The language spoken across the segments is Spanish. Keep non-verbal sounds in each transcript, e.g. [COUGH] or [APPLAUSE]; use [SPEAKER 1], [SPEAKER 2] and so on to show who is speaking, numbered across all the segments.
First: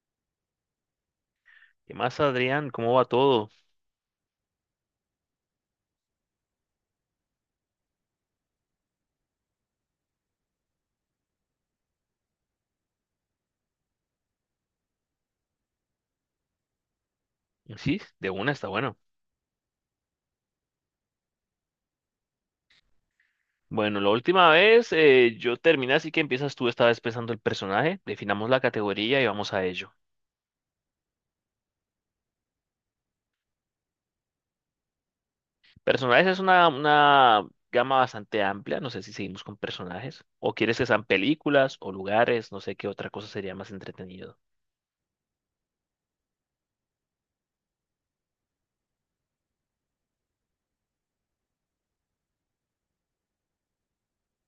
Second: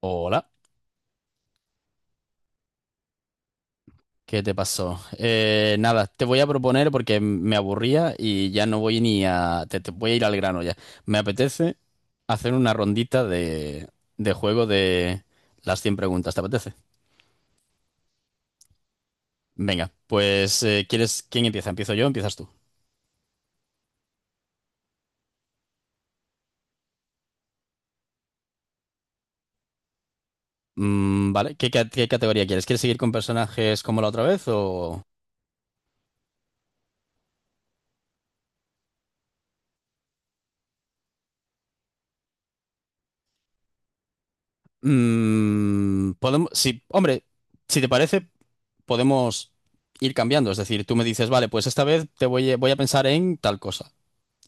[SPEAKER 1] Hola,
[SPEAKER 2] ¿Qué más, Adrián? ¿Cómo va todo?
[SPEAKER 1] ¿qué te pasó? Nada, te voy a proponer porque me aburría y ya no voy ni a... Te voy a ir al grano ya. Me apetece hacer una rondita de juego de las 100 preguntas, ¿te apetece?
[SPEAKER 2] Sí, de una está bueno.
[SPEAKER 1] Venga, pues ¿quieres... ¿Quién empieza? ¿Empiezo yo o empiezas tú?
[SPEAKER 2] Bueno, la última vez yo terminé, así que empiezas tú esta vez pensando el personaje, definamos la categoría y vamos a ello.
[SPEAKER 1] Vale, ¿qué categoría quieres? ¿Quieres seguir con personajes como la otra vez o...?
[SPEAKER 2] Personajes es una gama bastante amplia, no sé si seguimos con personajes, o quieres que sean películas o lugares, no sé qué otra cosa sería más entretenido.
[SPEAKER 1] Podemos... Sí, hombre, si te parece... podemos ir cambiando. Es decir, tú me dices, vale, pues esta vez voy a pensar en tal cosa.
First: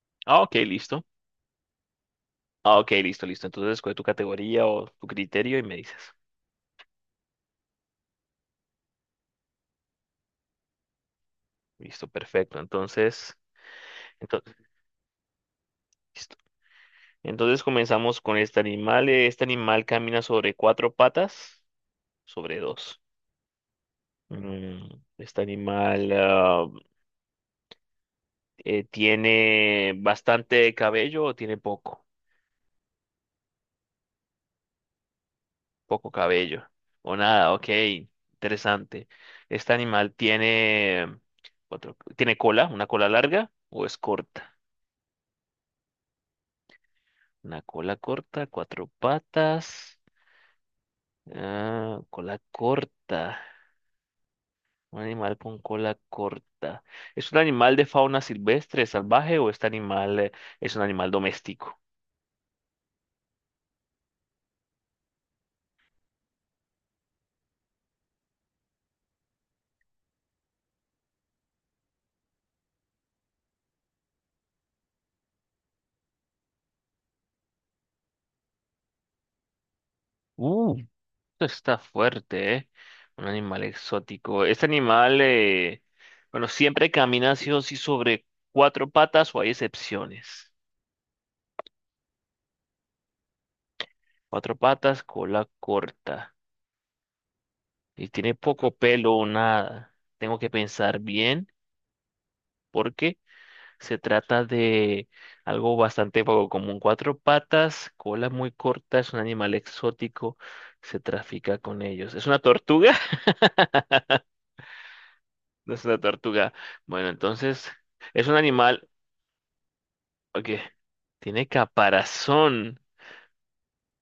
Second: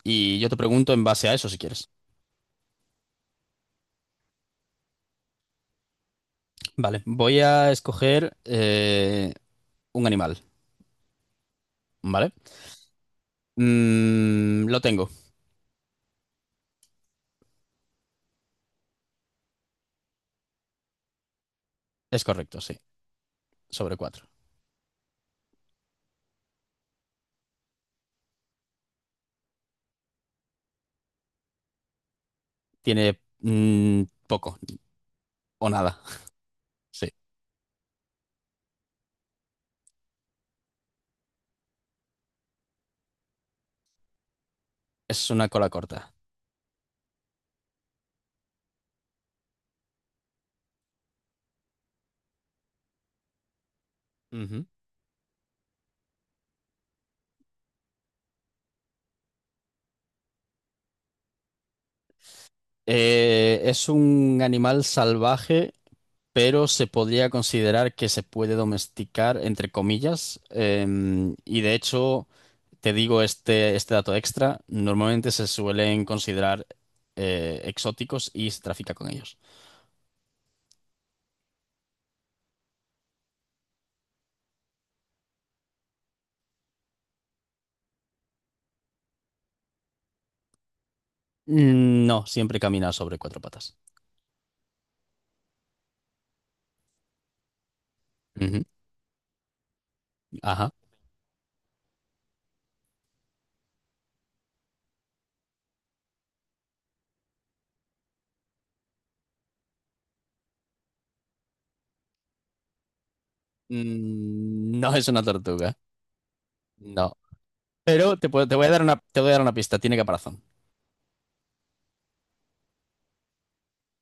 [SPEAKER 1] Y
[SPEAKER 2] Ah,
[SPEAKER 1] yo
[SPEAKER 2] ok,
[SPEAKER 1] te pregunto en
[SPEAKER 2] listo.
[SPEAKER 1] base a eso si quieres.
[SPEAKER 2] Ah, ok, listo, listo. Entonces escoge tu categoría o tu criterio y me dices.
[SPEAKER 1] Vale, voy a escoger un animal,
[SPEAKER 2] Listo,
[SPEAKER 1] ¿vale?
[SPEAKER 2] perfecto. Entonces,
[SPEAKER 1] Lo tengo.
[SPEAKER 2] Entonces comenzamos con este animal. Este animal camina sobre cuatro patas,
[SPEAKER 1] Es correcto,
[SPEAKER 2] sobre
[SPEAKER 1] sí.
[SPEAKER 2] dos.
[SPEAKER 1] Sobre cuatro.
[SPEAKER 2] Mm, Este animal tiene bastante cabello o tiene poco,
[SPEAKER 1] Tiene poco o nada.
[SPEAKER 2] poco cabello.
[SPEAKER 1] Sí.
[SPEAKER 2] O nada, ok, interesante. Este animal tiene cuatro, tiene cola, una cola larga o es corta.
[SPEAKER 1] Es una cola corta.
[SPEAKER 2] Una cola corta, cuatro patas, ah, cola corta.
[SPEAKER 1] Ujú.
[SPEAKER 2] Un animal con cola corta. ¿Es un animal de fauna silvestre, salvaje o este animal es un animal doméstico?
[SPEAKER 1] Es un animal salvaje pero se podría considerar que se puede domesticar, entre comillas, y de hecho, te digo este dato extra, normalmente se suelen considerar exóticos y se trafica con ellos.
[SPEAKER 2] Uh, esto está fuerte, ¿eh? Un animal exótico. Este animal, bueno, siempre camina sí o sí sobre cuatro patas o hay excepciones.
[SPEAKER 1] No, siempre camina sobre cuatro patas.
[SPEAKER 2] Cuatro patas, cola corta. Y tiene
[SPEAKER 1] Ujú.
[SPEAKER 2] poco pelo o nada. Tengo que
[SPEAKER 1] Ajá.
[SPEAKER 2] pensar bien porque se trata de algo bastante poco común. Cuatro patas, cola muy corta, es un animal exótico, se trafica con ellos. ¿Es una tortuga? [LAUGHS]
[SPEAKER 1] No es una tortuga,
[SPEAKER 2] No es una tortuga. Bueno,
[SPEAKER 1] no.
[SPEAKER 2] entonces es un
[SPEAKER 1] Te voy a dar
[SPEAKER 2] animal
[SPEAKER 1] te voy a dar una pista, tiene caparazón.
[SPEAKER 2] que tiene caparazón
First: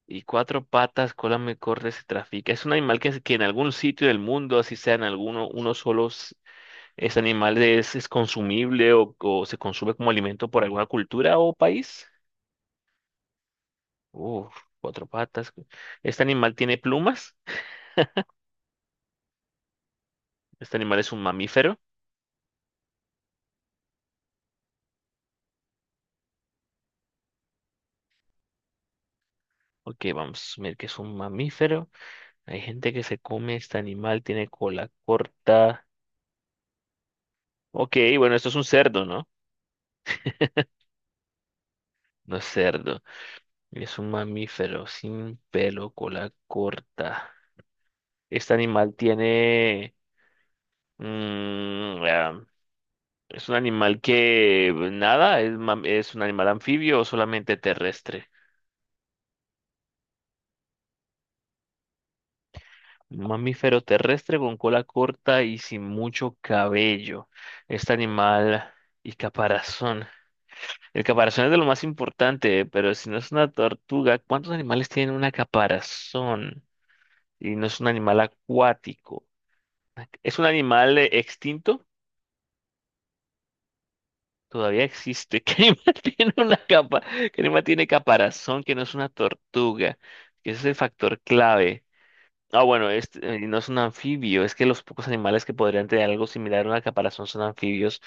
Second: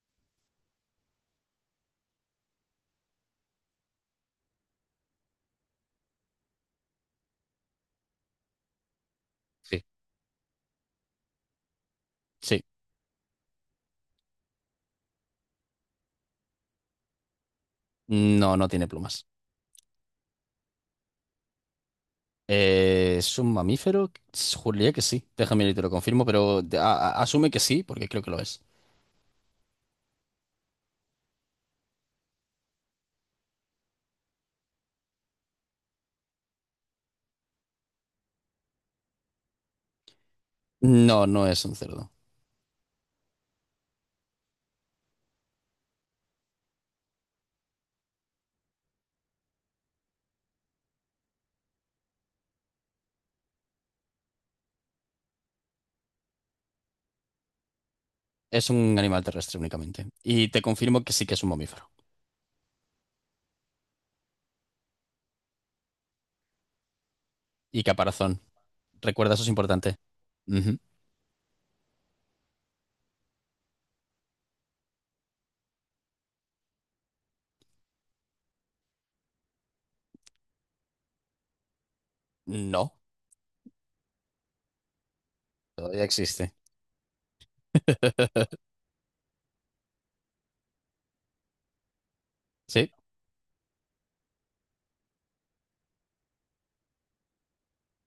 [SPEAKER 2] y cuatro patas, cola muy corta, se trafica. Es un animal que en algún sitio del mundo, así sea en alguno, uno solo, ese animal es consumible o se
[SPEAKER 1] Sí.
[SPEAKER 2] consume como alimento por alguna cultura o país.
[SPEAKER 1] Sí,
[SPEAKER 2] Uf, cuatro patas. ¿Este animal tiene plumas?
[SPEAKER 1] no, no tiene plumas.
[SPEAKER 2] ¿Este animal es un mamífero?
[SPEAKER 1] ¿Es un mamífero? Juraría que sí. Déjame y te lo confirmo, pero asume que sí, porque creo que lo es.
[SPEAKER 2] Ok, vamos a ver que es un mamífero. Hay gente que se come este animal, tiene cola corta. Ok, bueno, esto es un cerdo, ¿no?
[SPEAKER 1] No, no es un cerdo.
[SPEAKER 2] No es cerdo. Es un mamífero sin pelo, cola corta. Este animal tiene... mm, ah, es un animal que nada, es, es un animal anfibio o solamente terrestre.
[SPEAKER 1] Es un animal terrestre únicamente. Y te confirmo que sí que es un mamífero.
[SPEAKER 2] Un mamífero terrestre con cola corta y sin mucho cabello.
[SPEAKER 1] Y
[SPEAKER 2] Este
[SPEAKER 1] caparazón.
[SPEAKER 2] animal y
[SPEAKER 1] Recuerda, eso es importante.
[SPEAKER 2] caparazón.
[SPEAKER 1] Ujú.
[SPEAKER 2] El caparazón es de lo más importante, pero si no es una tortuga, ¿cuántos animales tienen una caparazón? Y no es un animal acuático. ¿Es un animal extinto?
[SPEAKER 1] No,
[SPEAKER 2] Todavía existe. [LAUGHS] ¿Qué animal
[SPEAKER 1] todavía
[SPEAKER 2] tiene
[SPEAKER 1] existe.
[SPEAKER 2] una capa? ¿Qué animal tiene
[SPEAKER 1] [LAUGHS]
[SPEAKER 2] caparazón que no es una tortuga? Que ese es el factor clave. Ah, bueno,
[SPEAKER 1] Sí,
[SPEAKER 2] este, no es un anfibio, es que los pocos animales que podrían tener algo similar a una caparazón son anfibios,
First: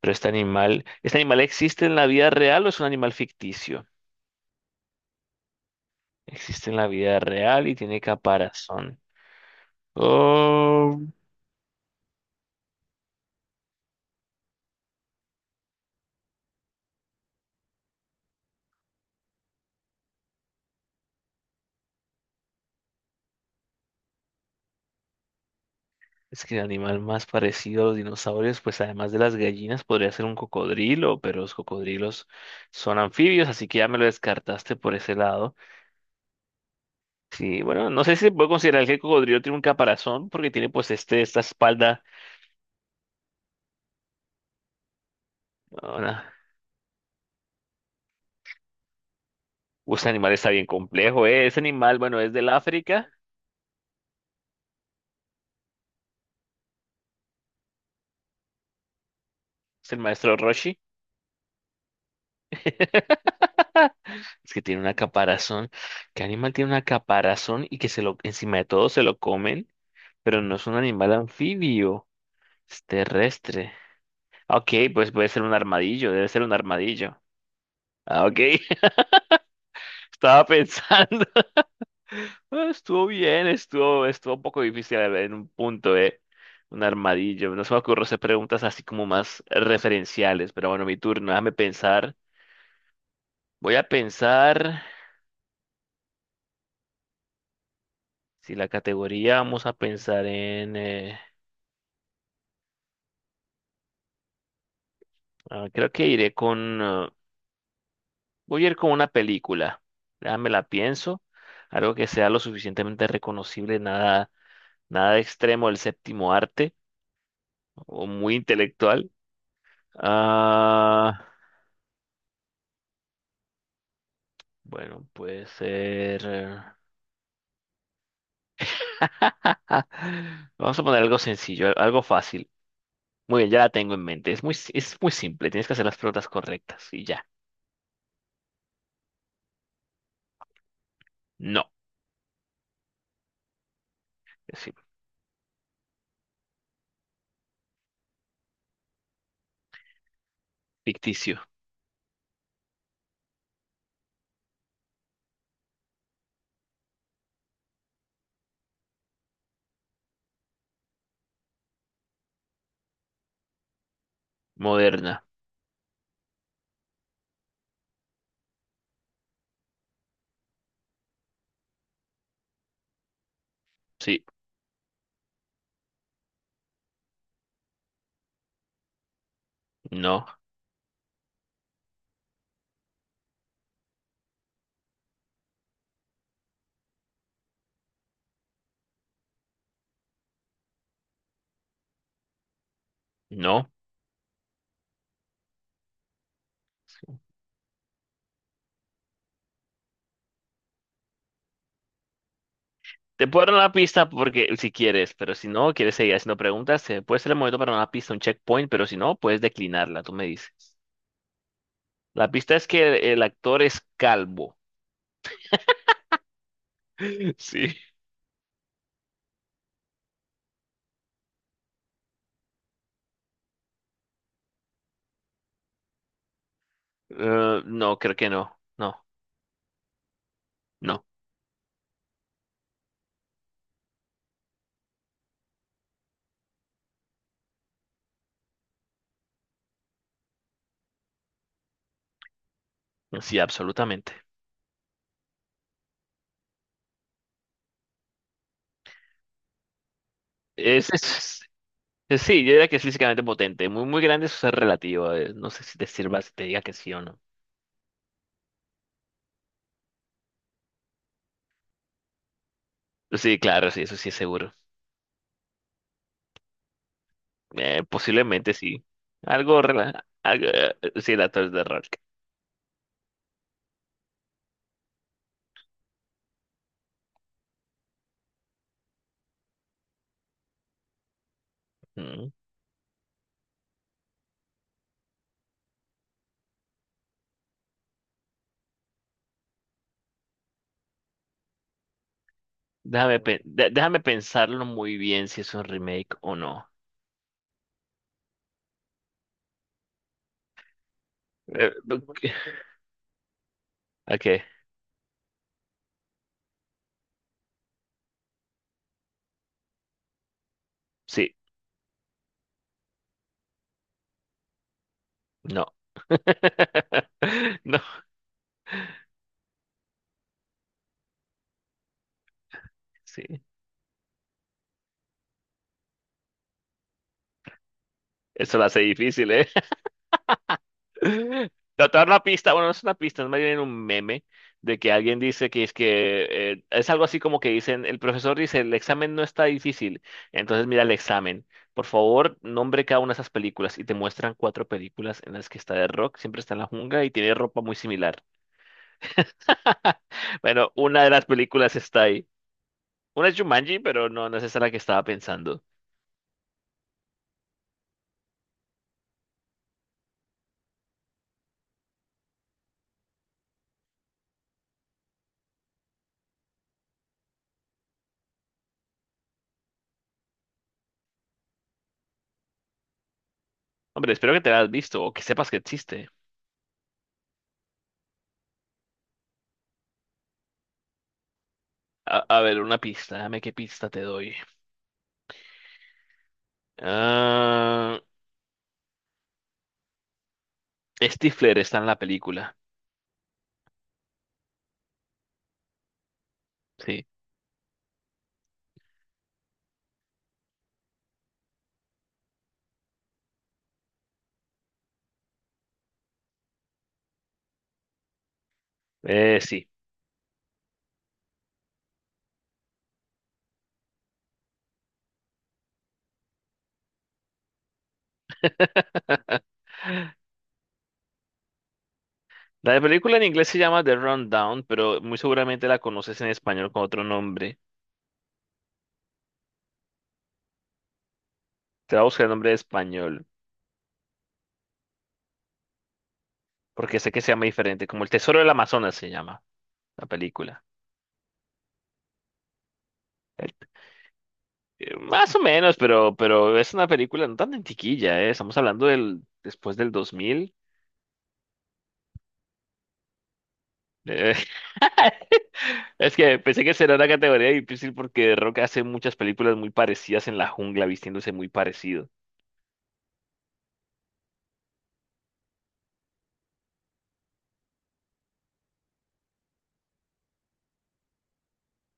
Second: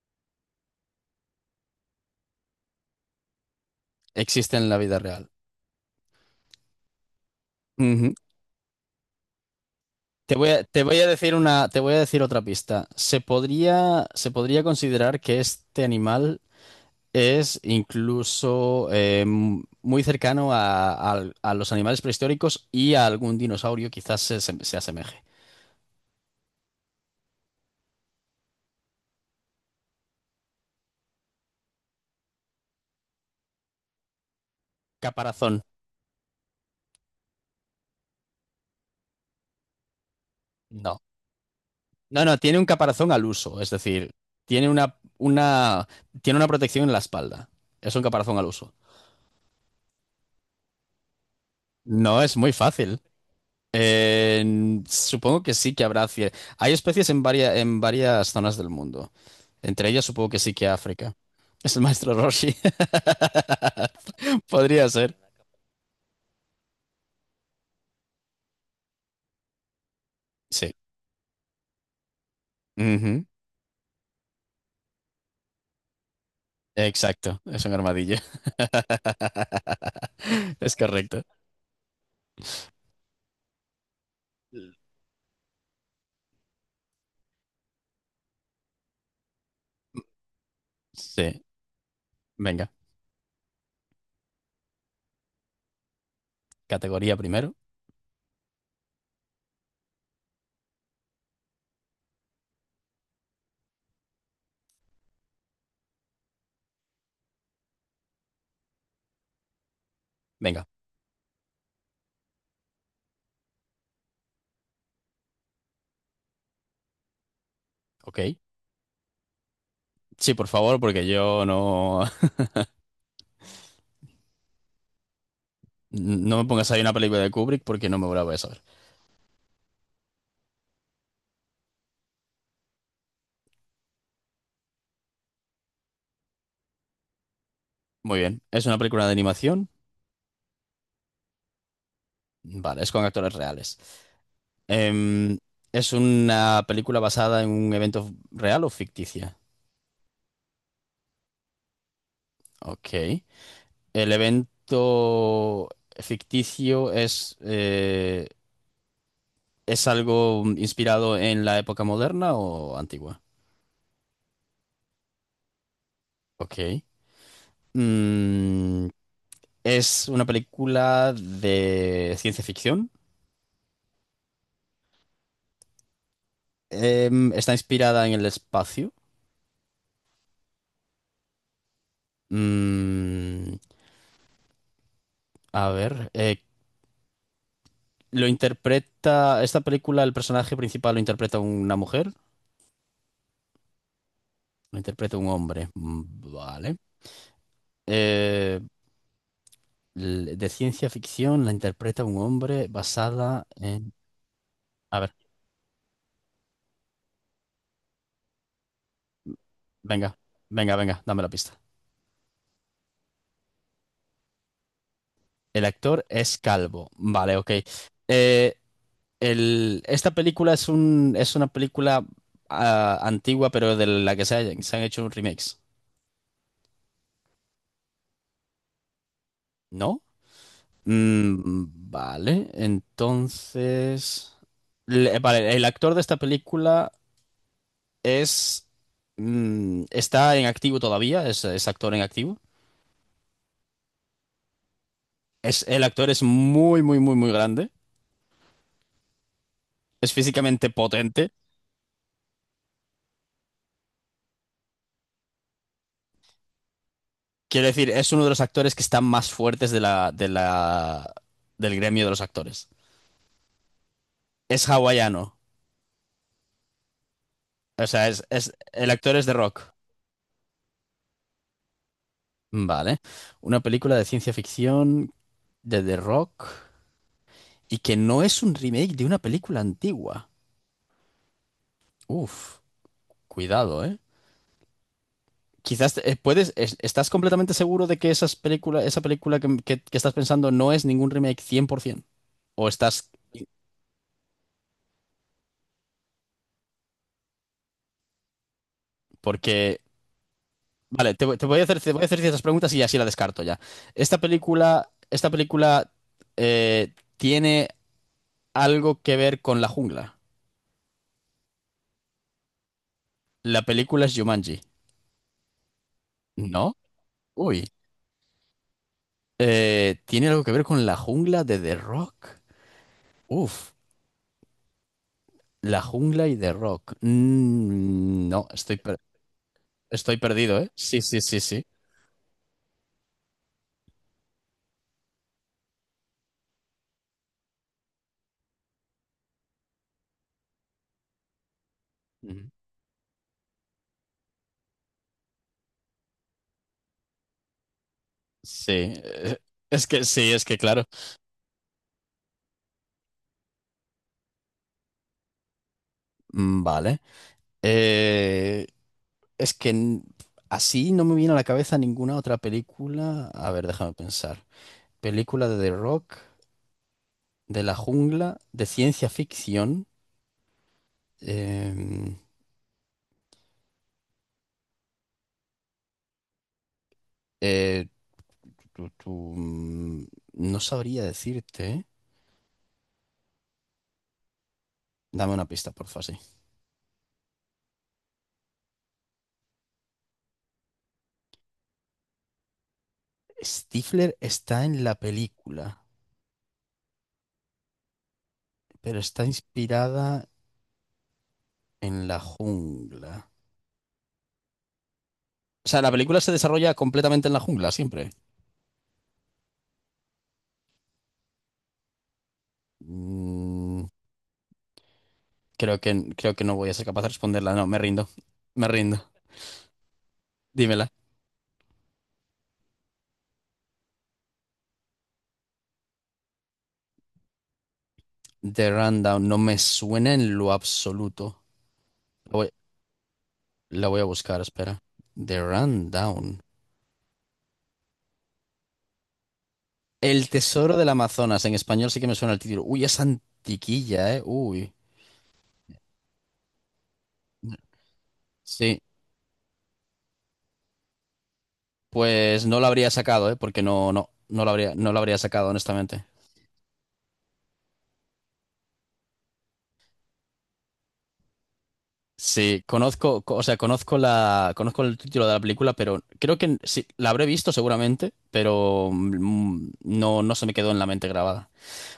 [SPEAKER 2] pero ¿este animal existe en la vida real o es un animal ficticio?
[SPEAKER 1] existe en la vida real.
[SPEAKER 2] Existe en la vida real y tiene
[SPEAKER 1] Ujú.
[SPEAKER 2] caparazón.
[SPEAKER 1] Te voy
[SPEAKER 2] Oh,
[SPEAKER 1] a decir te voy a decir otra pista. Se podría considerar que este animal es incluso muy cercano a los animales prehistóricos y a algún dinosaurio, quizás se asemeje.
[SPEAKER 2] es que el animal más parecido a los dinosaurios, pues además de las gallinas, podría ser un cocodrilo, pero los cocodrilos son anfibios, así que ya me lo descartaste por ese lado.
[SPEAKER 1] Caparazón,
[SPEAKER 2] Sí, bueno, no sé si se puede considerar que el cocodrilo tiene un caparazón porque tiene pues
[SPEAKER 1] no.
[SPEAKER 2] este, esta espalda.
[SPEAKER 1] No, no, tiene un caparazón al uso, es decir, tiene
[SPEAKER 2] Ah,
[SPEAKER 1] tiene una protección en la espalda. Es un caparazón al uso.
[SPEAKER 2] uy, ese animal está bien complejo, ¿eh? Ese animal, bueno,
[SPEAKER 1] No
[SPEAKER 2] es
[SPEAKER 1] es
[SPEAKER 2] del
[SPEAKER 1] muy fácil.
[SPEAKER 2] África,
[SPEAKER 1] Supongo que sí que habrá. Hay especies en varias zonas del mundo. Entre
[SPEAKER 2] es el
[SPEAKER 1] ellas, supongo
[SPEAKER 2] maestro
[SPEAKER 1] que sí que
[SPEAKER 2] Roshi.
[SPEAKER 1] África. Es el maestro Roshi.
[SPEAKER 2] [LAUGHS]
[SPEAKER 1] [LAUGHS]
[SPEAKER 2] Es que tiene
[SPEAKER 1] Podría
[SPEAKER 2] una
[SPEAKER 1] ser.
[SPEAKER 2] caparazón. ¿Qué animal tiene una caparazón y que se lo, encima de todo se lo comen? Pero no es un
[SPEAKER 1] Sí.
[SPEAKER 2] animal anfibio, es
[SPEAKER 1] Ujú.
[SPEAKER 2] terrestre. Ok, pues puede ser un armadillo, debe ser un armadillo.
[SPEAKER 1] Exacto, es un armadillo.
[SPEAKER 2] Ah, ok, [LAUGHS]
[SPEAKER 1] [LAUGHS]
[SPEAKER 2] estaba
[SPEAKER 1] Es correcto.
[SPEAKER 2] pensando. Estuvo bien, estuvo un poco difícil en un punto, eh. Un armadillo. No se me ocurre hacer preguntas así como más referenciales, pero bueno, mi turno.
[SPEAKER 1] Sí,
[SPEAKER 2] Déjame pensar.
[SPEAKER 1] venga,
[SPEAKER 2] Voy a pensar.
[SPEAKER 1] categoría primero.
[SPEAKER 2] Si la categoría vamos a pensar en. Creo que iré con. Voy a ir con una película. Déjame la
[SPEAKER 1] Venga,
[SPEAKER 2] pienso. Algo que sea lo suficientemente reconocible, nada extremo del séptimo arte o
[SPEAKER 1] ok.
[SPEAKER 2] muy intelectual.
[SPEAKER 1] Sí, por favor, porque
[SPEAKER 2] Ah.
[SPEAKER 1] yo no,
[SPEAKER 2] Bueno, puede
[SPEAKER 1] [LAUGHS]
[SPEAKER 2] ser.
[SPEAKER 1] no me pongas ahí una película de Kubrick porque no me la voy a saber.
[SPEAKER 2] [LAUGHS] Vamos a poner algo sencillo, algo fácil. Muy bien, ya la tengo en mente. Es muy, es muy simple. Tienes que hacer las preguntas correctas y ya.
[SPEAKER 1] Muy bien, ¿es una película de animación?
[SPEAKER 2] No.
[SPEAKER 1] Vale, ¿es con actores reales?
[SPEAKER 2] Es
[SPEAKER 1] Em, ¿es una película basada en un evento real o ficticia?
[SPEAKER 2] ficticio.
[SPEAKER 1] Ok. El evento ficticio es, ¿es algo inspirado en la época moderna o antigua?
[SPEAKER 2] Moderna.
[SPEAKER 1] Ok. Mm, ¿Es una película de ciencia ficción?
[SPEAKER 2] Sí.
[SPEAKER 1] ¿Está inspirada en el espacio?
[SPEAKER 2] No.
[SPEAKER 1] Mm, a ver, eh, ¿Lo interpreta, esta película, el personaje principal lo interpreta una mujer?
[SPEAKER 2] No.
[SPEAKER 1] ¿Lo interpreta un hombre? Vale. Eh, de ciencia ficción la interpreta un hombre
[SPEAKER 2] Te puedo
[SPEAKER 1] basada
[SPEAKER 2] dar una
[SPEAKER 1] en...
[SPEAKER 2] pista porque si
[SPEAKER 1] A
[SPEAKER 2] quieres,
[SPEAKER 1] ver,
[SPEAKER 2] pero si no, quieres seguir haciendo preguntas, puede ser el momento para una pista, un checkpoint, pero si no, puedes declinarla. Tú
[SPEAKER 1] venga,
[SPEAKER 2] me dices.
[SPEAKER 1] venga, dame la pista.
[SPEAKER 2] La pista es que el actor es calvo.
[SPEAKER 1] El actor es calvo.
[SPEAKER 2] [LAUGHS]
[SPEAKER 1] Vale, ok.
[SPEAKER 2] Sí.
[SPEAKER 1] Eh, Esta película es es una película antigua, pero de la que se han hecho un remix,
[SPEAKER 2] No, creo que no. No.
[SPEAKER 1] ¿no?
[SPEAKER 2] No.
[SPEAKER 1] Vale, entonces... vale, el actor de esta película es... está en activo todavía, es actor en activo.
[SPEAKER 2] Sí, absolutamente.
[SPEAKER 1] Es, el actor es muy, muy, muy, muy grande. Es físicamente
[SPEAKER 2] Es,
[SPEAKER 1] potente.
[SPEAKER 2] es- sí, yo diría que es físicamente potente. Muy, muy grande, eso es relativo. No sé si te sirva, si te diga que sí o no.
[SPEAKER 1] Quiero decir, es uno de los actores que están más fuertes de la, del gremio de los actores.
[SPEAKER 2] Sí, claro, sí, eso sí es seguro.
[SPEAKER 1] Es hawaiano. O sea,
[SPEAKER 2] Posiblemente sí.
[SPEAKER 1] el actor es The
[SPEAKER 2] Algo,
[SPEAKER 1] Rock.
[SPEAKER 2] algo, sí, el actor de Rock.
[SPEAKER 1] Vale. Una película de ciencia ficción de The Rock y que no es un remake de una película antigua.
[SPEAKER 2] Mm.
[SPEAKER 1] Uf, cuidado, ¿eh? Quizás ¿estás completamente seguro de que esa película que estás pensando no es ningún remake 100%? ¿O estás,
[SPEAKER 2] Déjame, déjame pensarlo muy bien si es un remake o no.
[SPEAKER 1] porque vale, te voy a
[SPEAKER 2] Eh,
[SPEAKER 1] hacer, te voy a hacer ciertas preguntas y así la descarto ya.
[SPEAKER 2] ok,
[SPEAKER 1] ¿Esta película tiene algo que ver con la jungla?
[SPEAKER 2] sí,
[SPEAKER 1] La película es Jumanji.
[SPEAKER 2] no.
[SPEAKER 1] ¿No?
[SPEAKER 2] [LAUGHS]
[SPEAKER 1] Uy.
[SPEAKER 2] No,
[SPEAKER 1] ¿Tiene algo que ver con la jungla de The Rock?
[SPEAKER 2] sí.
[SPEAKER 1] Uf, la jungla y The Rock. Mm, no,
[SPEAKER 2] Eso lo
[SPEAKER 1] estoy,
[SPEAKER 2] hace
[SPEAKER 1] per-
[SPEAKER 2] difícil, ¿eh?
[SPEAKER 1] Estoy perdido, ¿eh? Sí, sí, sí, sí.
[SPEAKER 2] No, te voy a dar una pista, bueno, no es una pista, es más bien un meme de que alguien dice que es algo así como que dicen, el profesor dice, el examen no está difícil, entonces mira el examen. Por favor,
[SPEAKER 1] Mm.
[SPEAKER 2] nombre cada una de esas películas y te muestran cuatro películas en las que está de rock, siempre está en la jungla y tiene ropa muy similar.
[SPEAKER 1] Sí, eh, es
[SPEAKER 2] [LAUGHS]
[SPEAKER 1] que sí, es que
[SPEAKER 2] Bueno,
[SPEAKER 1] claro.
[SPEAKER 2] una de las películas está ahí. Una es Jumanji, pero no, no es esa la que estaba pensando.
[SPEAKER 1] Vale. Eh, Es que n- Así no me viene a la cabeza ninguna otra película. A ver, déjame pensar. Película de The Rock, de la jungla, de ciencia ficción. em,
[SPEAKER 2] Hombre, espero que te la hayas visto o que sepas que existe.
[SPEAKER 1] eh, tu- tu, mm, no sabría decirte. ¿Eh?
[SPEAKER 2] A ver, una pista, dame qué pista te doy.
[SPEAKER 1] Dame una pista, porfa, sí.
[SPEAKER 2] Ah, Stifler está en la película.
[SPEAKER 1] Stifler está en la película,
[SPEAKER 2] Sí.
[SPEAKER 1] pero está inspirada en la jungla. O sea, la película se desarrolla completamente en la jungla, siempre.
[SPEAKER 2] Sí.
[SPEAKER 1] Mm, Creo que, creo que no voy a ser capaz de responderla. No, me rindo. Me rindo.
[SPEAKER 2] [LAUGHS]
[SPEAKER 1] Dímela.
[SPEAKER 2] La película en inglés se llama The Rundown, pero muy seguramente la conoces en español con otro nombre.
[SPEAKER 1] The Rundown no me suena en lo absoluto.
[SPEAKER 2] Te voy a buscar el
[SPEAKER 1] La voy,
[SPEAKER 2] nombre de español,
[SPEAKER 1] la voy a buscar, espera. The Rundown.
[SPEAKER 2] porque sé que se llama diferente, como El Tesoro del Amazonas se llama la
[SPEAKER 1] El
[SPEAKER 2] película.
[SPEAKER 1] Tesoro del Amazonas. En español sí que me suena el título. Uy, es
[SPEAKER 2] El-
[SPEAKER 1] antiquilla, ¿eh? Uy.
[SPEAKER 2] más o menos, pero es una película no tan antiquilla, ¿eh? Estamos
[SPEAKER 1] Sí.
[SPEAKER 2] hablando del después del 2000.
[SPEAKER 1] Pues no lo habría sacado, ¿eh? Porque
[SPEAKER 2] Eh,
[SPEAKER 1] no lo habría, no lo habría sacado,
[SPEAKER 2] [LAUGHS]
[SPEAKER 1] honestamente.
[SPEAKER 2] es que pensé que será una categoría difícil porque Rock hace muchas películas muy parecidas en la jungla, vistiéndose muy parecido.
[SPEAKER 1] Sí, o sea, conozco conozco el título de la película, pero creo que sí, la habré visto seguramente, pero no, no se me quedó en la mente grabada.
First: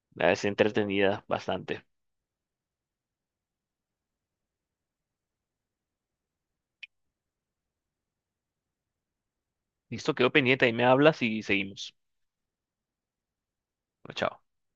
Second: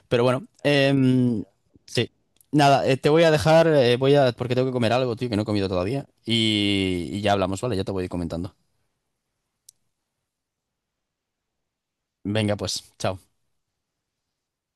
[SPEAKER 1] Pero
[SPEAKER 2] Es
[SPEAKER 1] bueno,
[SPEAKER 2] entretenida bastante.
[SPEAKER 1] sí. Nada, te voy a dejar, porque tengo que comer algo, tío, que no he comido todavía. Y ya hablamos, ¿vale? Ya te voy comentando.
[SPEAKER 2] Listo, quedó pendiente, ahí me hablas y seguimos.
[SPEAKER 1] Venga, pues, chao.
[SPEAKER 2] Chao.